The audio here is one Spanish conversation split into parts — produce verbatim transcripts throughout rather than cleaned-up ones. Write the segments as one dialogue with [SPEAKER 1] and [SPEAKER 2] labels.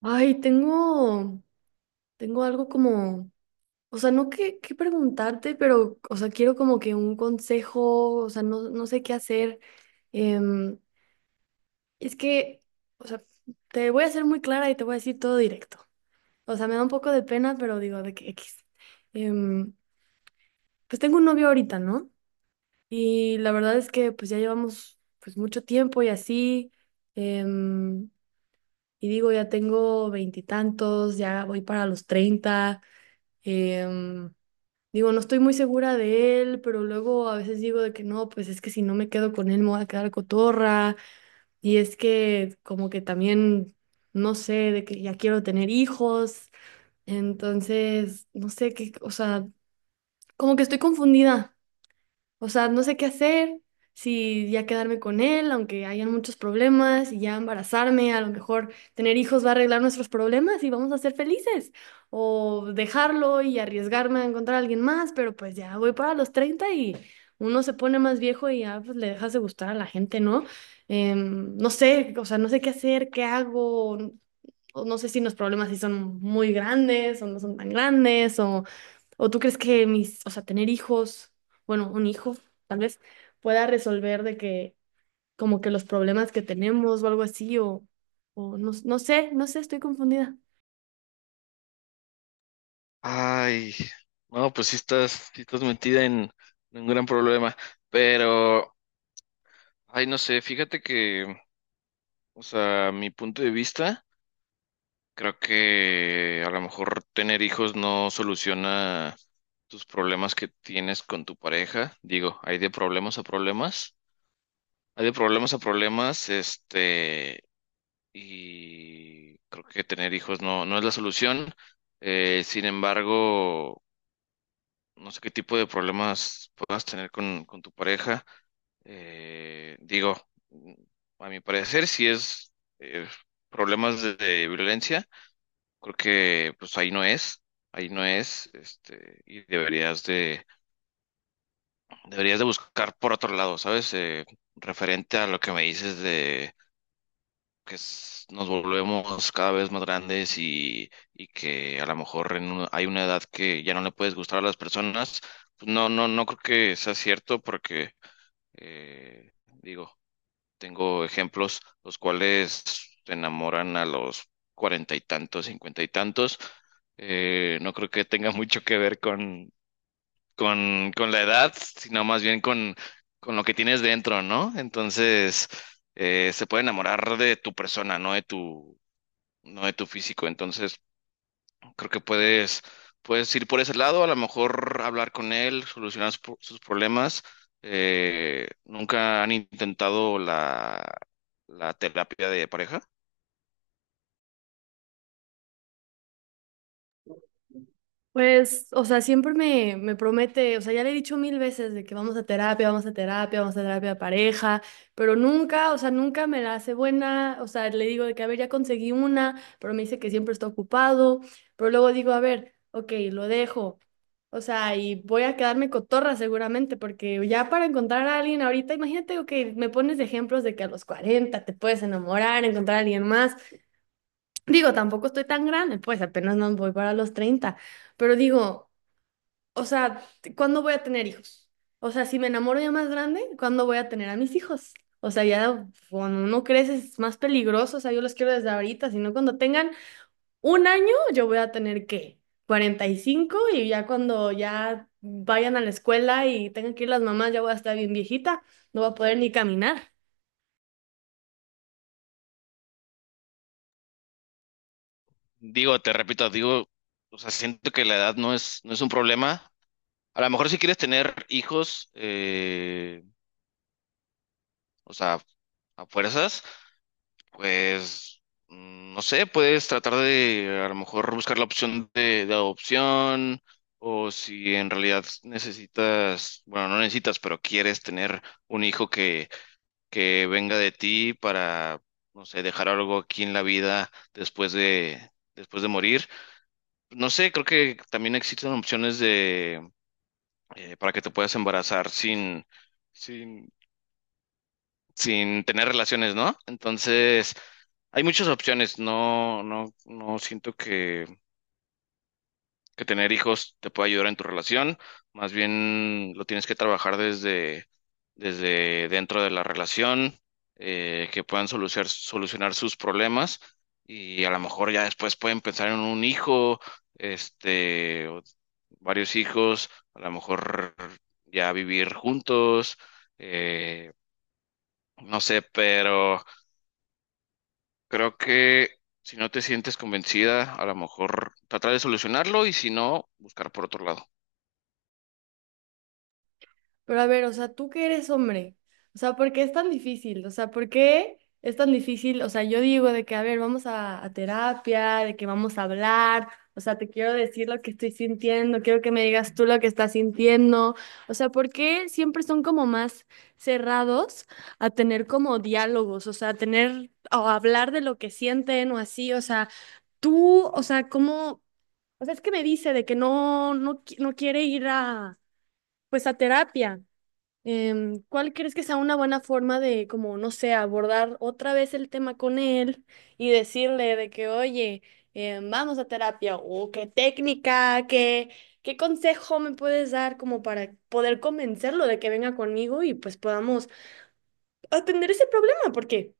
[SPEAKER 1] Ay, tengo, tengo algo como, o sea, no que, que preguntarte, pero, o sea, quiero como que un consejo, o sea, no, no sé qué hacer. Em, es que, o sea, te voy a ser muy clara y te voy a decir todo directo. O sea, me da un poco de pena, pero digo, de que X. Em, pues tengo un novio ahorita, ¿no? Y la verdad es que pues ya llevamos pues mucho tiempo y así. em, y digo, ya tengo veintitantos, ya voy para los treinta. Em, Digo, no estoy muy segura de él, pero luego a veces digo de que no, pues es que si no me quedo con él me voy a quedar cotorra. Y es que como que también, no sé, de que ya quiero tener hijos. Entonces, no sé qué, o sea, como que estoy confundida. O sea, no sé qué hacer, si ya quedarme con él, aunque hayan muchos problemas, y ya embarazarme, a lo mejor tener hijos va a arreglar nuestros problemas y vamos a ser felices, o dejarlo y arriesgarme a encontrar a alguien más, pero pues ya voy para los treinta y uno se pone más viejo y ya pues le dejas de gustar a la gente, ¿no? Em, no sé, o sea, no sé qué hacer, qué hago, o No sé si los problemas sí son muy grandes o no son tan grandes. ¿O tú crees que mis, o sea, tener hijos, bueno, un hijo, tal vez pueda resolver de que como que los problemas que tenemos o algo así, o, o no, no sé, no sé, estoy confundida?
[SPEAKER 2] Ay, no, pues sí estás, sí estás metida en, en un gran problema, pero, ay, no sé, fíjate que, o sea, mi punto de vista, creo que a lo mejor tener hijos no soluciona tus problemas que tienes con tu pareja. Digo, hay de problemas a problemas, hay de problemas a problemas, este, y creo que tener hijos no, no es la solución. Eh, sin embargo, no sé qué tipo de problemas puedas tener con, con tu pareja. Eh, digo, mm, a mi parecer, si es eh, problemas de, de violencia, creo que pues ahí no es, ahí no es, este, y deberías de, deberías de buscar por otro lado, ¿sabes? Eh, referente a lo que me dices que s- nos volvemos cada vez más grandes y, y que a lo mejor en un- hay una edad que ya no le puedes gustar a las personas, pues no, no, no creo que sea cierto porque, eh, digo, tengo ejemplos los cuales se enamoran a los cuarenta y tantos, cincuenta y tantos. Eh, no creo que tenga mucho que ver con, con, con la edad, sino más bien con, con lo que tienes dentro, ¿no? Entonces, eh, se puede enamorar de tu persona, no de tu, no de tu físico. Entonces, creo que puedes, puedes ir por ese lado, a lo mejor hablar con él, solucionar sus, sus problemas. Eh, ¿nunca han intentado la, la terapia de pareja?
[SPEAKER 1] Pues, o sea, siempre me, me promete, o sea, ya le he dicho mil veces de que vamos a terapia, vamos a terapia, vamos a terapia de pareja, pero nunca, o sea, nunca me la hace buena, o sea, le digo de que, a ver, ya conseguí una, pero me dice que siempre está ocupado, pero luego digo, a ver, ok, lo dejo, o sea, y voy a quedarme cotorra seguramente, porque ya para encontrar a alguien ahorita, imagínate, ok, me pones de ejemplos de que a los cuarenta te puedes enamorar, encontrar a alguien más, digo, tampoco estoy tan grande, pues apenas no voy para los treinta, pero digo... O sea, ¿cuándo voy a tener hijos? O sea, si me enamoro ya más grande, ¿cuándo voy a tener a mis hijos? O sea, ya cuando uno crece es más peligroso. O sea, yo los quiero desde ahorita, sino cuando tengan un año, yo voy a tener ¿qué? cuarenta y cinco, y ya cuando ya vayan a la escuela y tengan que ir las mamás, ya voy a estar bien viejita, no voy a poder ni caminar.
[SPEAKER 2] Digo, te repito, digo, o sea, siento que la edad no es, no es un problema. A lo mejor si quieres tener hijos, eh, o sea, a fuerzas. Pues, mm, no sé, puedes tratar de a lo mejor buscar la opción de, de adopción. O si en realidad necesitas, bueno, no necesitas, pero quieres tener un hijo que, que venga de ti para, no sé, dejar algo aquí en la vida después de, después de morir. No sé, creo que también existen opciones de, eh, para que te puedas embarazar sin... sin sin tener relaciones, ¿no? Entonces, hay muchas opciones. No, no, no siento que, que tener hijos te pueda ayudar en tu relación. Más bien lo tienes que trabajar desde, desde dentro de la relación, eh, que puedan solucionar, solucionar sus problemas y a lo mejor ya después pueden pensar en un hijo, este, o varios hijos, a lo mejor ya vivir juntos, eh, no sé, pero, creo que si no te sientes convencida, a lo mejor tratar de solucionarlo y si no, buscar por otro lado.
[SPEAKER 1] Pero a ver, o sea, tú que eres hombre, o sea, ¿por qué es tan difícil? O sea, ¿por qué es tan difícil? O sea, yo digo de que, a ver, vamos a, a terapia, de que vamos a hablar, o sea, te quiero decir lo que estoy sintiendo, quiero que me digas tú lo que estás sintiendo. O sea, ¿por qué siempre son como más cerrados a tener como diálogos, o sea, a tener o a hablar de lo que sienten o así? O sea, tú, o sea, ¿cómo? O sea, es que me dice de que no, no, qui- no quiere ir a, pues a terapia. Em, ¿cuál crees que sea una buena forma de, como, no sé, abordar otra vez el tema con él y decirle de que, oye, em, vamos a terapia o qué técnica, qué, qué consejo me puedes dar como para poder convencerlo de que venga conmigo y pues podamos atender ese problema? Porque...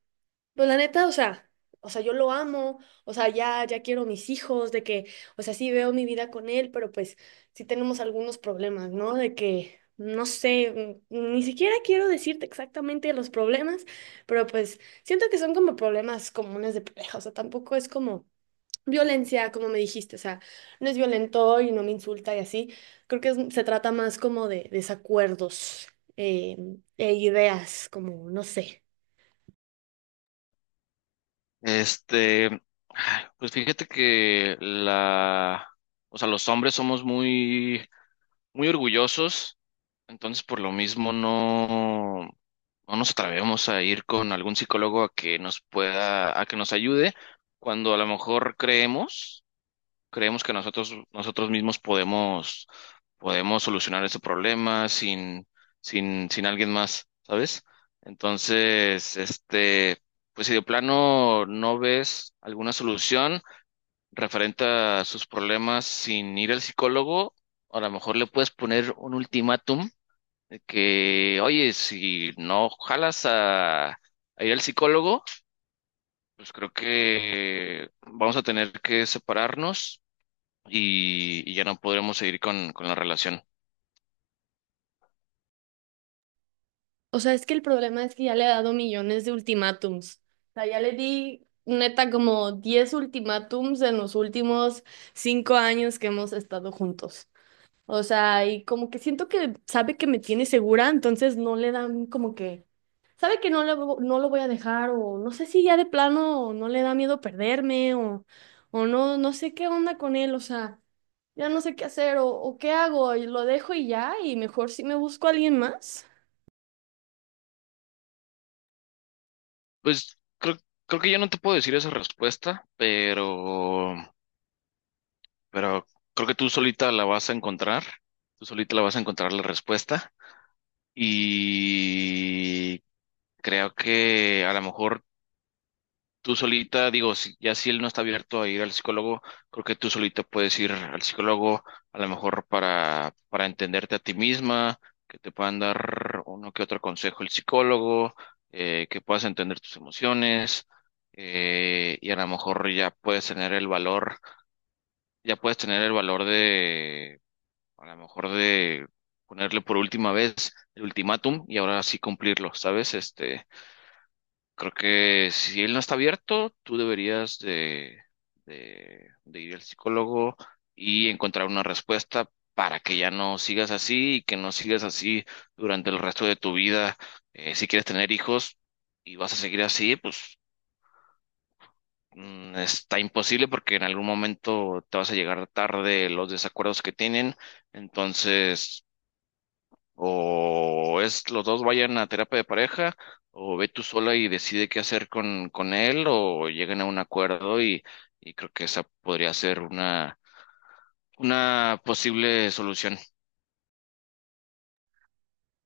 [SPEAKER 1] Pues la neta, o sea, o sea, yo lo amo, o sea, ya, ya quiero mis hijos, de que, o sea, sí veo mi vida con él, pero pues sí tenemos algunos problemas, ¿no? De que, no sé, mm, ni siquiera quiero decirte exactamente los problemas, pero pues siento que son como problemas comunes de pareja, o sea, tampoco es como violencia, como me dijiste, o sea, no es violento y no me insulta y así, creo que es- se trata más como de desacuerdos eh, e ideas, como, no sé.
[SPEAKER 2] Este, pues fíjate que la, o sea, los hombres somos muy, muy orgullosos, entonces por lo mismo no, no nos atrevemos a ir con algún psicólogo a que nos pueda, a que nos ayude cuando a lo mejor creemos. creemos que nosotros, nosotros mismos podemos, podemos solucionar ese problema sin, sin, sin alguien más, ¿sabes? Entonces, este, pues si de plano no ves alguna solución referente a sus problemas sin ir al psicólogo, a lo mejor le puedes poner un ultimátum de que, oye, si no jalas a, a ir al psicólogo, pues creo que vamos a tener que separarnos y, y ya no podremos seguir con, con la relación.
[SPEAKER 1] O sea, es que el problema es que ya le he dado millones de ultimátums. O sea, ya le di neta como diez ultimátums en los últimos cinco años que hemos estado juntos. O sea, y como que siento que sabe que me tiene segura, entonces no le dan como que... Sabe que no, le, vo- no lo voy a dejar o no sé si ya de plano no le da miedo perderme o, o no, no sé qué onda con él. O sea, ya no sé qué hacer o, o qué hago, y lo dejo y ya y mejor si me busco a alguien más.
[SPEAKER 2] Pues creo, creo que yo no te puedo decir esa respuesta, pero, pero creo que tú solita la vas a encontrar, tú solita la vas a encontrar la respuesta y creo que a lo mejor tú solita, digo, si- ya si él no está abierto a ir al psicólogo, creo que tú solita puedes ir al psicólogo, a lo mejor para, para entenderte a ti misma, que te puedan dar uno que otro consejo el psicólogo, eh, que puedas entender tus emociones, eh, y a lo mejor ya puedes tener el valor, ya puedes tener el valor de, a lo mejor de ponerle por última vez el ultimátum y ahora sí cumplirlo, ¿sabes? Este, Creo que si él no está abierto, tú deberías de, de, de ir al psicólogo y encontrar una respuesta para que ya no sigas así y que no sigas así durante el resto de tu vida. Eh, si quieres tener hijos y vas a seguir así, pues mm, está imposible porque en algún momento te vas a llegar tarde los desacuerdos que tienen. Entonces o es los dos vayan a terapia de pareja, o ve tú sola y decide qué hacer con, con él, o lleguen a un acuerdo y, y creo que esa podría ser una, una posible solución.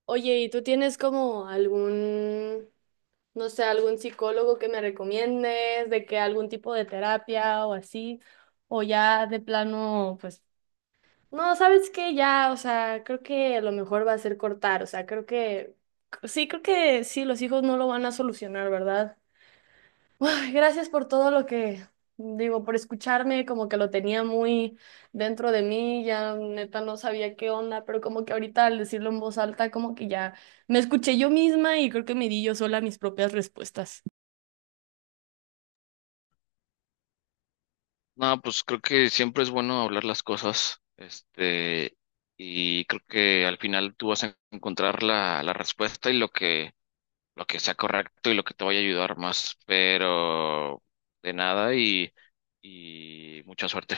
[SPEAKER 1] Oye, ¿y tú tienes como algún, no sé, algún psicólogo que me recomiendes, de que algún tipo de terapia o así? O ya de plano, pues, no, ¿sabes qué? Ya, o sea, creo que lo mejor va a ser cortar, o sea, creo que, sí, creo que sí, los hijos no lo van a solucionar, ¿verdad? Ay, gracias por todo lo que, digo, por escucharme, como que lo tenía muy dentro de mí, ya neta no sabía qué onda, pero como que ahorita al decirlo en voz alta, como que ya me escuché yo misma y creo que me di yo sola mis propias respuestas.
[SPEAKER 2] No, pues creo que siempre es bueno hablar las cosas, este, y creo que al final tú vas a encontrar la, la respuesta y lo que, lo que sea correcto y lo que te vaya a ayudar más, pero de nada y, y mucha suerte.